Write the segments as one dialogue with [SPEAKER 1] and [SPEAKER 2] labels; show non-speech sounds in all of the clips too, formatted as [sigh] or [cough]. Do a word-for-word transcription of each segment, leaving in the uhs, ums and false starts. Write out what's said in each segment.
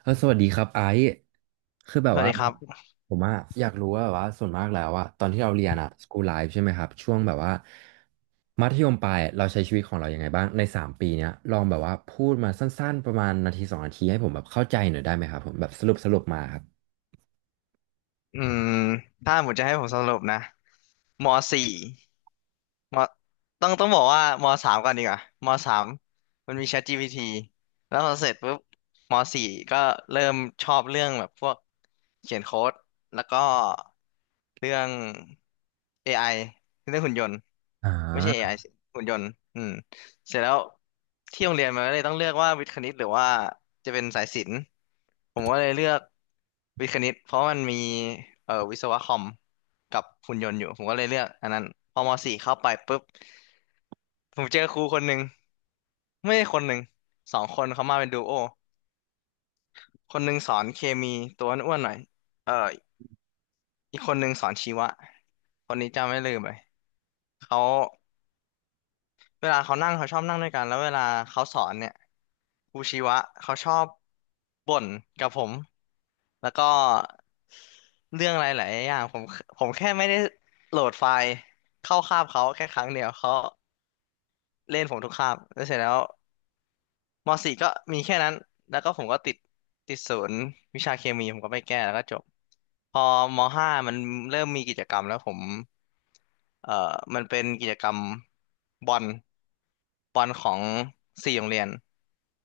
[SPEAKER 1] เออสวัสดีครับไอซ์คือแบ
[SPEAKER 2] ส
[SPEAKER 1] บ
[SPEAKER 2] วัส
[SPEAKER 1] ว่า
[SPEAKER 2] ดีครับ
[SPEAKER 1] ผมอะอยากรู้ว่าแบบว่าส่วนมากแล้วอะตอนที่เราเรียนอะสกูลไลฟ์ใช่ไหมครับช่วงแบบว่ามัธยมปลายเราใช้ชีวิตของเรายังไงบ้างในสามปีเนี้ยลองแบบว่าพูดมาสั้นๆประมาณนาทีสองนาทีให้ผมแบบเข้าใจหน่อยได้ไหมครับผมแบบสรุปสรุปมาครับ
[SPEAKER 2] อืมถ้าหมดจะให้ผมสรุปนะมสี่ มต้องต้องบอกว่ามสามก่อนดีกว่ามสามมันมี ChatGPT แล้วพอเสร็จปุ๊บมสี่ก็เริ่มชอบเรื่องแบบพวกเขียนโค้ดแล้วก็เรื่อง เอ ไอ เรื่องหุ่นยนต์
[SPEAKER 1] อ่
[SPEAKER 2] ไม่ใช่
[SPEAKER 1] า
[SPEAKER 2] เอ ไอ สิหุ่นยนต์อืมเสร็จแล้วที่โรงเรียนมันก็เลยต้องเลือกว่าวิทย์คณิตหรือว่าจะเป็นสายศิลป์ผมก็เลยเลือกวิทย์คณิตเพราะมันมีเอ่อวิศวะคอม กับหุ่นยนต์อยู่ผมก็เลยเลือกอันนั้นพอมสี่เข้าไปปุ๊บผมเจอครูคนหนึ่งไม่ใช่คนหนึ่งสองคนเขามาเป็นดูโอคนหนึ่งสอนเคมีตัวอ้วนๆหน่อยเอ่ออีกคนหนึ่งสอนชีวะคนนี้จำไม่ลืมเลยเขาเวลาเขานั่งเขาชอบนั่งด้วยกันแล้วเวลาเขาสอนเนี่ยครูชีวะเขาชอบบ่นกับผมแล้วก็เรื่องอะไรหลายๆอย่างผมผมแค่ไม่ได้โหลดไฟล์เข้าคาบเขาแค่ครั้งเดียวเขา เล่นผมทุกคาบแล้วเสร็จแล้วมสี่ก็มีแค่นั้นแล้วก็ผมก็ติดติดศูนย์วิชาเคมีผมก็ไปแก้แล้วก็จบพอมห้ามันเริ่มมีกิจกรรมแล้วผมเอ่อมันเป็นกิจกรรมบอลบอลของสี่โรงเรียน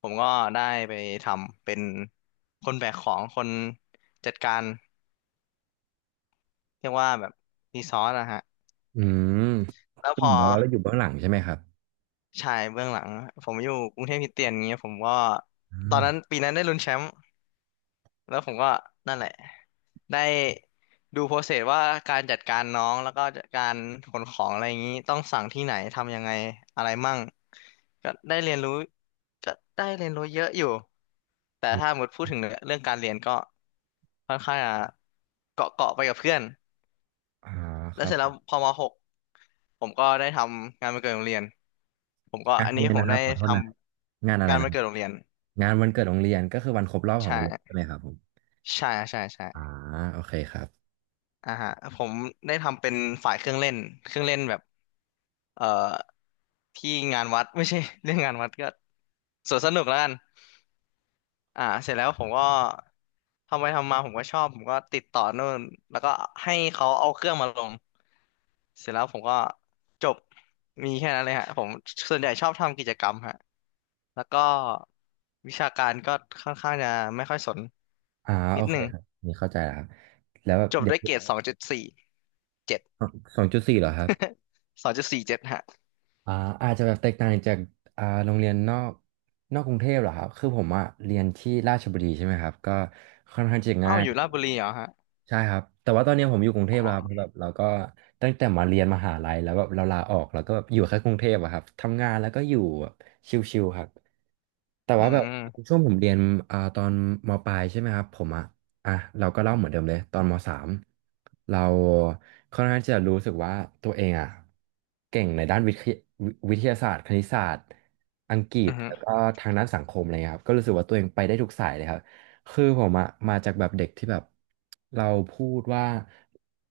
[SPEAKER 2] ผมก็ได้ไปทำเป็นคนแบกของคนจัดการเรียกว่าแบบรีซอสนะฮะ
[SPEAKER 1] อืมก็
[SPEAKER 2] แล้ว
[SPEAKER 1] เห
[SPEAKER 2] พ
[SPEAKER 1] มื
[SPEAKER 2] อ
[SPEAKER 1] อนกับว่าเราอยู่เบื้องหลังใช่ไหมครับ
[SPEAKER 2] ชายเบื้องหลังผมอยู่กรุงเทพคริสเตียนอย่างเงี้ยผมก็
[SPEAKER 1] อื
[SPEAKER 2] ตอน
[SPEAKER 1] ม
[SPEAKER 2] นั้นปีนั้นได้ลุ้นแชมป์ แล้วผมก็นั่นแหละได้ดูโปรเซสว่าการจัดการน้องแล้วก็การขนของอะไรอย่างนี้ต้องสั่งที่ไหนทำยังไงอะไรมั่งก็ได้เรียนรู้ก็ได้เรียนรู้เยอะอยู่แต่
[SPEAKER 1] อืม
[SPEAKER 2] ถ้าหมดพูดถึงเรื่องการเรียนก็ค่อนข้างจะเกาะเกาะไปกับเพื่อน
[SPEAKER 1] อ่าค
[SPEAKER 2] แล้ว
[SPEAKER 1] รับ
[SPEAKER 2] เสร็จ
[SPEAKER 1] ผ
[SPEAKER 2] แล้ว
[SPEAKER 1] ม
[SPEAKER 2] พอมหกผมก็ได้ทำงานวันเกิดโรงเรียนผมก็
[SPEAKER 1] งาน
[SPEAKER 2] อัน
[SPEAKER 1] อะ
[SPEAKER 2] นี้
[SPEAKER 1] ไร
[SPEAKER 2] ผม
[SPEAKER 1] นะค
[SPEAKER 2] ได้
[SPEAKER 1] รับขอโท
[SPEAKER 2] ท
[SPEAKER 1] ษนะครับงาน
[SPEAKER 2] ำ
[SPEAKER 1] อะไร
[SPEAKER 2] งาน
[SPEAKER 1] นะ
[SPEAKER 2] วัน
[SPEAKER 1] ครับ
[SPEAKER 2] เกิดโรงเรียน
[SPEAKER 1] งานวันเกิดโรงเรียนก็คือวันครบรอบของ
[SPEAKER 2] ใช่
[SPEAKER 1] โรงเรียนใช่ไหมครับผม
[SPEAKER 2] ใช่ใช่ใช่
[SPEAKER 1] อ่าโอเคครับ
[SPEAKER 2] อ่าฮะผมได้ทำเป็นฝ่ายเครื่องเล่นเครื่องเล่นแบบเอ่อที่งานวัด [laughs] ไม่ใช่ [laughs] เรื่องงานวัดก็สวนสนุกแล้วกันอ่าเสร็จแล้วผมก็ทำไปทำมาผมก็ชอบผมก็ติดต่อนู่นแล้วก็ให้เขาเอาเครื่องมาลงเสร็จแล้วผมก็จบมีแค่นั้นเลยฮะผมส่วนใหญ่ชอบทำกิจกรรมฮะแล้วก็วิชาการก็ค่อนข้างจะไม่ค่อยสน
[SPEAKER 1] อ่า
[SPEAKER 2] นิ
[SPEAKER 1] โอ
[SPEAKER 2] ดห
[SPEAKER 1] เค
[SPEAKER 2] นึ่ง
[SPEAKER 1] ครับนี่เข้าใจแล้วครับแล้วแบบ
[SPEAKER 2] จบ
[SPEAKER 1] เด็ก
[SPEAKER 2] ด้วยเกรดสองจุดสี่เจ็ด
[SPEAKER 1] สองจุดสี่เหรอครับ
[SPEAKER 2] สองจุดสี่เจ็ดฮะ
[SPEAKER 1] อ่าอาจจะแบบแตกต่างจากอ่าโรงเรียนนอกนอกกรุงเทพเหรอครับคือผมอะเรียนที่ราชบุรีใช่ไหมครับก็ค่อนข้างจะ
[SPEAKER 2] อ้า
[SPEAKER 1] ง่า
[SPEAKER 2] ว
[SPEAKER 1] ย
[SPEAKER 2] อยู่ราชบุรีเหรอฮะ
[SPEAKER 1] ใช่ครับแต่ว่าตอนนี้ผมอยู่กรุงเทพแล้วครับแบบเราก็ตั้งแต่มาเรียนมหาลัยแล้วแบบเราลาออกแล้วก็แบบอยู่แค่กรุงเทพอะครับทำงานแล้วก็อยู่แบบชิลๆครับ แต่
[SPEAKER 2] อื
[SPEAKER 1] ว่าแบบ
[SPEAKER 2] ม
[SPEAKER 1] ช่วงผมเรียนอ่าตอนมปลายใช่ไหมครับผมอ่ะอ่ะเราก็เล่าเหมือนเดิมเลยตอนมสามเราค่อนข้างที่จะรู้สึกว่าตัวเองอ่ะเก่งในด้านวิทยวิทยาศาสตร์คณิตศาสตร์อังกฤ
[SPEAKER 2] อื
[SPEAKER 1] ษ
[SPEAKER 2] ม
[SPEAKER 1] แล้วก็ทางด้านสังคมอะไรเงี้ยครับก็รู้สึกว่าตัวเองไปได้ทุกสายเลยครับคือผมอะมาจากแบบเด็กที่แบบเราพูดว่า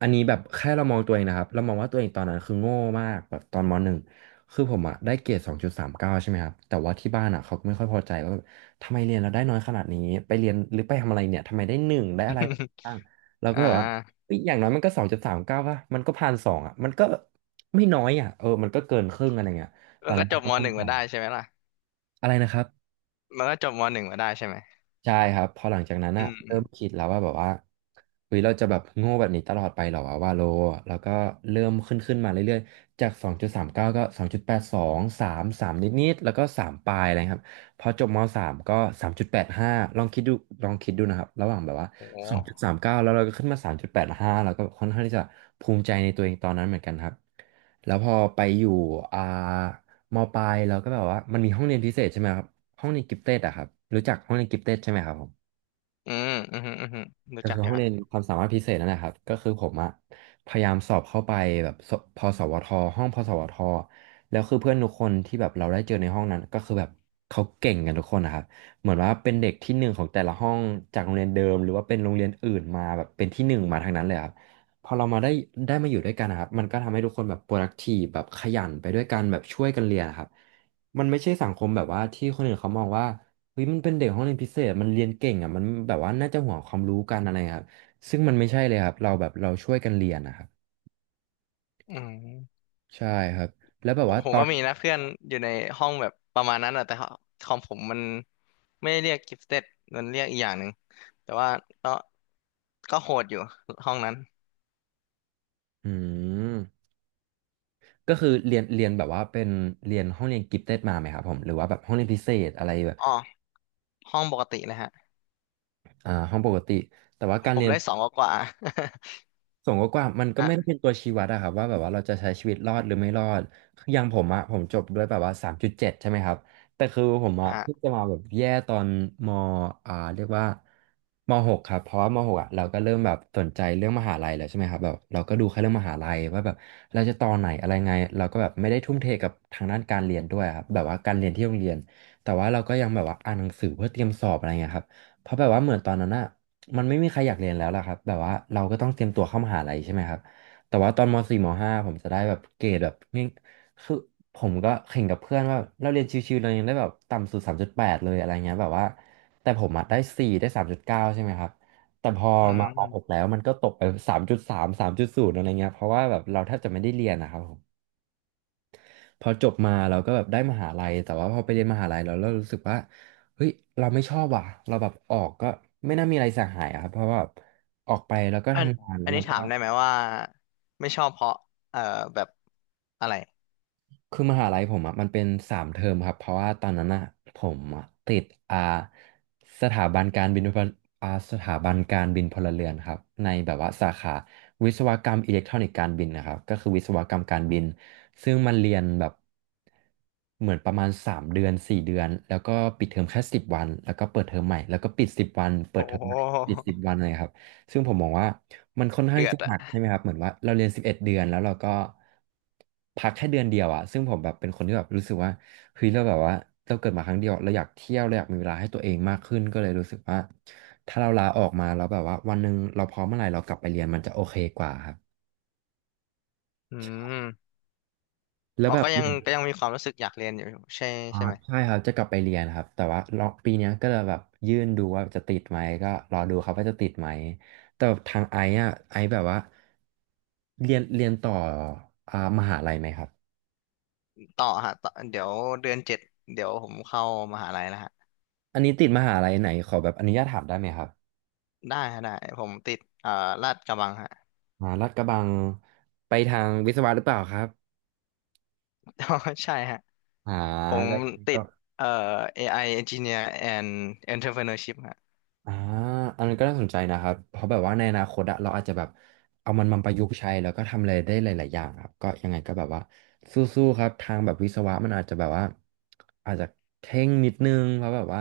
[SPEAKER 1] อันนี้แบบแค่เรามองตัวเองนะครับเรามองว่าตัวเองตอนนั้นคือโง่มากแบบตอนมหนึ่ง คือผมอะได้เกรดสองจุดสามเก้าใช่ไหมครับแต่ว่าที่บ้านอะเขาไม่ค่อยพอใจว่าแบบทำไมเรียนเราได้น้อยขนาดนี้ไปเรียนหรือไปทำอะไรเนี่ยทำไมได้หนึ่งได้อะไร
[SPEAKER 2] [laughs]
[SPEAKER 1] บ้างเราก็
[SPEAKER 2] อ่า
[SPEAKER 1] แบบว่าเฮ้ยอย่างน้อยมันก็สองจุดสามเก้าป่ะมันก็ผ่านสองอะมันก็ไม่น้อยอะเออมันก็เกินครึ่งอะไรเงี้ยตอ
[SPEAKER 2] มัน
[SPEAKER 1] น
[SPEAKER 2] ก็
[SPEAKER 1] นั้น
[SPEAKER 2] จ
[SPEAKER 1] เรา
[SPEAKER 2] บ
[SPEAKER 1] ก็
[SPEAKER 2] ม
[SPEAKER 1] มั่
[SPEAKER 2] ห
[SPEAKER 1] น
[SPEAKER 2] นึ่ง
[SPEAKER 1] ใจ
[SPEAKER 2] มาได้ใช่ไหมล่ะ
[SPEAKER 1] อะไรนะครับ
[SPEAKER 2] มันก็จบมหนึ่งมาได้ใช่ไหม
[SPEAKER 1] ใช่ครับพอหลังจากนั้น
[SPEAKER 2] อื
[SPEAKER 1] อะ
[SPEAKER 2] มอื
[SPEAKER 1] เริ่
[SPEAKER 2] ม
[SPEAKER 1] มคิดแล้วว่าแบบว่าเฮ้ยเราจะแบบโง่แบบนี้ตลอดไปเหรอวะว่าโลแล้วก็เริ่มขึ้นขึ้นมาเรื่อยๆจากสองจุดสามเก้ากาก็สองจุดแปดสองสาแปด สองามนิดๆแล้วก็สามปลายอะไรครับพอจบมสา .สาม ก็สามจุดแปดห้าลองคิดดูลองคิดดูนะครับระหว่างแบบว่า
[SPEAKER 2] โ
[SPEAKER 1] สองจุดสา
[SPEAKER 2] ห
[SPEAKER 1] มเกสาม เก้าแล้วเราก็ขึ้นมาสามจุดแปดห้าแปดห้าแล้วก็ค่อนข้างที่จะภูมิใจในตัวเองตอนนั้นเหมือนกันครับแล้วพอไปอยู่อ่า มปลายเราก็แบบว่ามันมีห้องเรียนพิเศษใช่ไหมครับห้องเรียนกิฟเต็ดอะครับรู้จักห้องเรียนกิฟเต็ดใช่ไหมครับผม
[SPEAKER 2] อืมอืมอหืมออืมรู้
[SPEAKER 1] ก็
[SPEAKER 2] จัก
[SPEAKER 1] คือ
[SPEAKER 2] อยู่
[SPEAKER 1] ห้อง
[SPEAKER 2] ฮะ
[SPEAKER 1] เรียนความสามารถพิเศษนั่นแหละครับก็คือผมอะพยายามสอบเข้าไปแบบสพสวทห้องพสวทแล้วคือเพื่อนทุกคนที่แบบเราได้เจอในห้องนั้นก็คือแบบเขาเก่งกันทุกคนนะครับเหมือนว่าเป็นเด็กที่หนึ่งของแต่ละห้องจากโรงเรียนเดิมหรือว่าเป็นโรงเรียนอื่นมาแบบเป็นที่หนึ่งมาทางนั้นเลยครับพอเรามาได้ได้มาอยู่ด้วยกันนะครับมันก็ทำให้ทุกคนแบบ productive แบบขยันไปด้วยกันแบบช่วยกันเรียนนะครับมันไม่ใช่สังคมแบบว่าที่คนอื่นเขามองว่า เฮ้ยมันเป็นเด็กห้องเรียนพิเศษมันเรียนเก่งอ่ะมันแบบว่าน่าจะห่วงความรู้กันอะไรครับซึ่งมันไม่ใช่เลยครับเราแบบเราช่วยกันเรียนนะครับ
[SPEAKER 2] อืม
[SPEAKER 1] ใช่ครับแล้วแบบ
[SPEAKER 2] ผม
[SPEAKER 1] ว่า
[SPEAKER 2] ผ
[SPEAKER 1] ต
[SPEAKER 2] ม
[SPEAKER 1] อ
[SPEAKER 2] ก็
[SPEAKER 1] น
[SPEAKER 2] มีนะเพื่อนอยู่ในห้องแบบประมาณนั้นอะแต่คอมผมมันไม่ได้เรียกกิฟเต็ดมันเรียกอีกอย่างหนึ่งแต่ว่าก็ก็โหดอยู่ห้องนั้น
[SPEAKER 1] อืมก็คือเรียนเรียนแบบว่าเป็นเรียนห้องเรียนกิฟเต็ดมาไหมครับผมหรือว่าแบบห้องเรียนพิเศษอะไรแบบ
[SPEAKER 2] อ๋อห้องปกติเลยฮะ
[SPEAKER 1] อ่าห้องปกติแต่ว่าการ
[SPEAKER 2] ผ
[SPEAKER 1] เรี
[SPEAKER 2] ม
[SPEAKER 1] ยน
[SPEAKER 2] ได้สองกว่า
[SPEAKER 1] ส่วนกว้างๆมัน
[SPEAKER 2] ๆ [laughs]
[SPEAKER 1] ก็ไม่ได้
[SPEAKER 2] อ่ะ
[SPEAKER 1] เป็นตัวชี้วัดอะครับว่าแบบว่าเราจะใช้ชีวิตรอดหรือไม่รอดคืออย่างผมอะผมจบด้วยแบบว่าสามจุดเจ็ดใช่ไหมครับแต่คือผมอะเพิ่ง
[SPEAKER 2] อ่ะ
[SPEAKER 1] จะมาแบบแย่ตอนมอ่าเรียกว่ามหกครับเพราะว่ามหกอะเราก็เริ่มแบบสนใจเรื่องมหาลัยแล้วใช่ไหมครับแบบเราก็ดูแค่เรื่องมหาลัยว่าแบบเราจะต่อไหนอะไรไงเราก็แบบไม่ได้ทุ่มเทกับทางด้านการเรียนด้วยครับแบบว่าการเรียนที่โรงเรียนแต่ว่าเราก็ยังแบบว่าอ่านหนังสือเพื่อเตรียมสอบอะไรเงี้ยครับเพราะแบบว่าเหมือนตอนนั้นอะ มันไม่มีใครอยากเรียนแล้วล่ะครับแบบว่าเราก็ต้องเตรียมตัวเข้ามหาลัยใช่ไหมครับแต่ว่าตอนมสี่ม .ห้า ผมจะได้แบบเกรดแบบง่ายคือผมก็แข่งกับเพื่อนว่าเราเรียนชิวๆเรายังได้แบบต่ำสุดสามจุดแปดเลยอะไรเงี้ยแบบว่าแต่ผมอะได้สี่ได้สามจุดเก้าใช่ไหมครับแต่พอ
[SPEAKER 2] อื
[SPEAKER 1] มามหกแล้
[SPEAKER 2] ม
[SPEAKER 1] วมันก็ตกไปสามจุดสาม สามจุดศูนย์อะไรเงี้ยเพราะว่าแบบเราแทบจะไม่ได้เรียนนะครับผม พอจบมาเราก็แบบได้มหาลัยแต่ว่าพอไปเรียนมหาลัยแล้วเรารู้สึกว่าเฮ้ยเราไม่ชอบว่ะเราแบบออกก็ไม่น่ามีอะไรเสียหายอะครับเพราะว่าออกไปแล้วก็
[SPEAKER 2] อัน
[SPEAKER 1] ทำงานแล้
[SPEAKER 2] อั
[SPEAKER 1] ว
[SPEAKER 2] น
[SPEAKER 1] เรา
[SPEAKER 2] นี้
[SPEAKER 1] ก็
[SPEAKER 2] ถามได้ไหมว่าไม่ชอบเพราะเอ่อแบบอะไร
[SPEAKER 1] คือมหาลัยผมอ่ะมันเป็นสามเทอมครับเพราะว่าตอนนั้นอ่ะผมอะติดอ่าสถาบันการบินพลอ่าสถาบันการบินพลเรือนครับในแบบว่าสาขาวิศวกรรมอิเล็กทรอนิกส์การบินนะครับก็คือวิศวกรรมการบินซึ่งมันเรียนแบบเหมือนประมาณสามเดือนสี่เดือนแล้วก็ปิดเทอมแค่สิบวันแล้วก็เปิดเทอมใหม่แล้วก็ปิดสิบวันเปิ
[SPEAKER 2] โอ้
[SPEAKER 1] ดเทอม
[SPEAKER 2] โ
[SPEAKER 1] ใหม่ปิดสิ
[SPEAKER 2] ห
[SPEAKER 1] บวันเลยครับ ซึ่งผมมองว่ามันค่อนข้าง
[SPEAKER 2] เดื
[SPEAKER 1] ที่
[SPEAKER 2] อด
[SPEAKER 1] จะห
[SPEAKER 2] อ่ะ
[SPEAKER 1] นักใช่ไหมครับเหมือนว่าเราเรียนสิบเอ็ดเดือนแล้วเราก็พักแค่เดือนเดียวอะซึ่งผมแบบเป็นคนที่แบบรู้สึกว่าเฮ้ยเราแบบว่าเราเกิดมาครั้งเดียวเราอยากเที่ยวเราอยากมีเวลาให้ตัวเองมากขึ้นก็เลยรู้สึกว่าถ้าเราลาออกมาแล้วแบบว่าวันหนึ่งเราพร้อมเมื่อไหร่เรากลับไปเรียนมันจะโอเคกว่าครับ
[SPEAKER 2] อืม
[SPEAKER 1] แล้ว
[SPEAKER 2] เรา
[SPEAKER 1] แบบ
[SPEAKER 2] ก็ยังก็ยังมีความรู้สึกอยากเรียนอยู่ใช่
[SPEAKER 1] อ่า
[SPEAKER 2] ใช่ไหม
[SPEAKER 1] ใช่ครับจะกลับไปเรียนครับแต่ว่าลองปีเนี้ยก็เลยแบบยื่นดูว่าจะติดไหมก็รอดูครับว่าจะติดไหมแต่ทางไอ้อะไอ้แบบว่าเรียนเรียนต่ออ่ามหาลัยไหมครับ
[SPEAKER 2] ต่อฮะต่อเดี๋ยวเดือนเจ็ดเดี๋ยวผมเข้ามหาลัยแล้วฮะ
[SPEAKER 1] อันนี้ติดมหาลัยไหนขอแบบอนุญาตถามได้ไหมครับ
[SPEAKER 2] ได้ฮะได้ผมติดเอ่อลาดกระบังฮะ
[SPEAKER 1] อ่าลาดกระบังไปทางวิศวะหรือเปล่าครับ
[SPEAKER 2] [laughs] ใช่ฮะ
[SPEAKER 1] อ่า
[SPEAKER 2] ผม
[SPEAKER 1] ก็ยัง
[SPEAKER 2] ติ
[SPEAKER 1] ก็
[SPEAKER 2] ดเอ่อ เอ ไอ Engineer and Entrepreneurship ฮะ
[SPEAKER 1] อ่าอันนั้นก็น่าสนใจนะครับเพราะแบบว่าในอนาคตอะเราอาจจะแบบเอามันมาประยุกต์ใช้แล้วก็ทำอะไรได้หลายๆอย่างครับก็ยังไงก็แบบว่าสู้ๆครับทางแบบวิศวะมันอาจจะแบบว่าอาจจะเข่งนิดนึงเพราะแบบว่า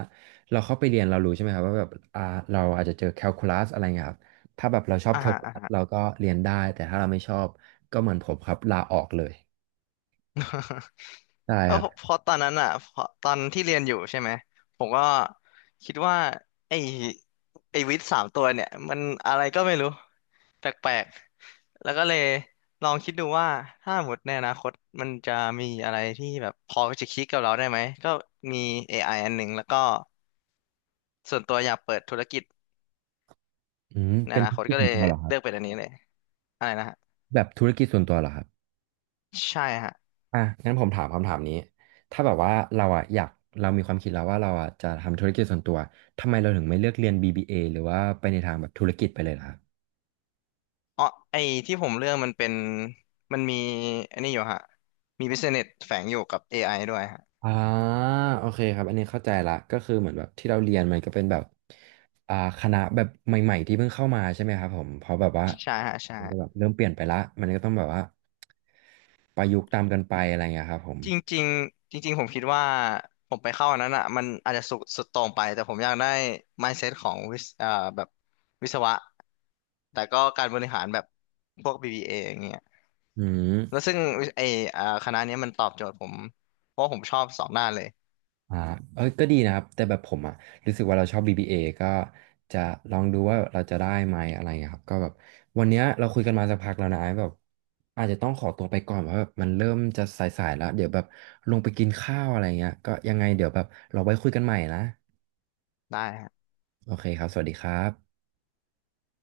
[SPEAKER 1] เราเข้าไปเรียนเรารู้ใช่ไหมครับว่าแบบอ่าเราอาจจะเจอแคลคูลัสอะไรเงี้ยครับถ้าแบบเราชอบ
[SPEAKER 2] อ่า
[SPEAKER 1] แคล
[SPEAKER 2] ฮะ
[SPEAKER 1] คูลัสเราก็เรียนได้แต่ถ้าเราไม่ชอบก็เหมือนผมครับลาออกเลยได้
[SPEAKER 2] เออ
[SPEAKER 1] ครั
[SPEAKER 2] เพ
[SPEAKER 1] บ
[SPEAKER 2] ราะตอนนั้นอ่ะเพราะตอนที่เรียนอยู่ใช่ไหมผมก็คิดว่าไอ้ไอ้วิทย์สามตัวเนี่ยมันอะไรก็ไม่รู้แปลกๆแล้วก็เลยลองคิดดูว่าถ้าหมดในอนาคตมันจะมีอะไรที่แบบพอจะคิดกับเราได้ไหมก็มี เอ ไอ อไออันหนึ่งแล้วก็ส่วนตัวอยากเปิดธุรกิจ
[SPEAKER 1] อืม
[SPEAKER 2] ใน
[SPEAKER 1] เป็
[SPEAKER 2] อ
[SPEAKER 1] น
[SPEAKER 2] นา
[SPEAKER 1] ธุ
[SPEAKER 2] ค
[SPEAKER 1] ร
[SPEAKER 2] ต
[SPEAKER 1] กิจ
[SPEAKER 2] ก็เล
[SPEAKER 1] ส่วน
[SPEAKER 2] ย
[SPEAKER 1] ตัวเหรอครั
[SPEAKER 2] เลื
[SPEAKER 1] บ
[SPEAKER 2] อกเป็นอันนี้เลยอะไรนะฮะ
[SPEAKER 1] แบบธุรกิจส่วนตัวเหรอครับ
[SPEAKER 2] ใช่ฮะ
[SPEAKER 1] อ่ะงั้นผมถามคำถามนี้ ถ้าแบบว่าเราอ่ะอยากเรามีความคิดแล้วว่าเราอ่ะจะทำธุรกิจส่วนตัว ทำไมเราถึงไม่เลือกเรียน บี บี เอ หรือว่าไปในทางแบบธุรกิจไปเลยล่ะครับ
[SPEAKER 2] อ๋อไอที่ผมเลือกมันเป็นมันมีอันนี้อยู่ฮะมี business แฝงอยู่กับ เอ ไอ ด้วยฮะ
[SPEAKER 1] อ่าโอเคครับ อันนี้เข้าใจละก็คือเหมือนแบบที่เราเรียนมันก็เป็นแบบอ่าคณะแบบใหม่ๆที่เพิ่งเข้ามาใช่ไหมครับผมเพราะแบบว่า
[SPEAKER 2] ใช่ฮะ
[SPEAKER 1] มันก็แบ
[SPEAKER 2] ใช่
[SPEAKER 1] บเริ่มเปลี่ยนไปละมันก็ต้องแบบว่าประยุกต์ตามกันไปอะไรเงี้ยครับผม
[SPEAKER 2] จริงๆจริงๆผมคิดว่าผมไปเข้าอันนั้นอ่ะมันอาจจะสุดสุดโต่งไปแต่ผมอยากได้ mindset ของวิศเอ่อแบบวิศวะแต่ก็การบริหารแบบพวก บี บี เอ ออย่างเงี้ย
[SPEAKER 1] อื
[SPEAKER 2] แล้ว
[SPEAKER 1] ม
[SPEAKER 2] ซึ่งไอเอ่อคณะเนี้ยมันตอบโจทย์ผมเพราะว่าผมชอบสองด้านเลย
[SPEAKER 1] อ่าเออก็ดีนะครับ แต่แบบผมอ่ะรู้สึกว่าเราชอบ บี บี เอ ก็จะลองดูว่าเราจะได้ไหมอะไรเงี้ยครับก็แบบวันเนี้ยเราคุยกันมาสักพักแล้วนะแบบอาจจะต้องขอตัวไปก่อนเพราะแบบมันเริ่มจะสายๆแล้ว เดี๋ยวแบบลงไปกินข้าวอะไรเงี้ยก็ยังไงเดี๋ยวแบบเราไว้คุยกันใหม่นะ
[SPEAKER 2] ได้
[SPEAKER 1] โอเคครับสวัสดีครับ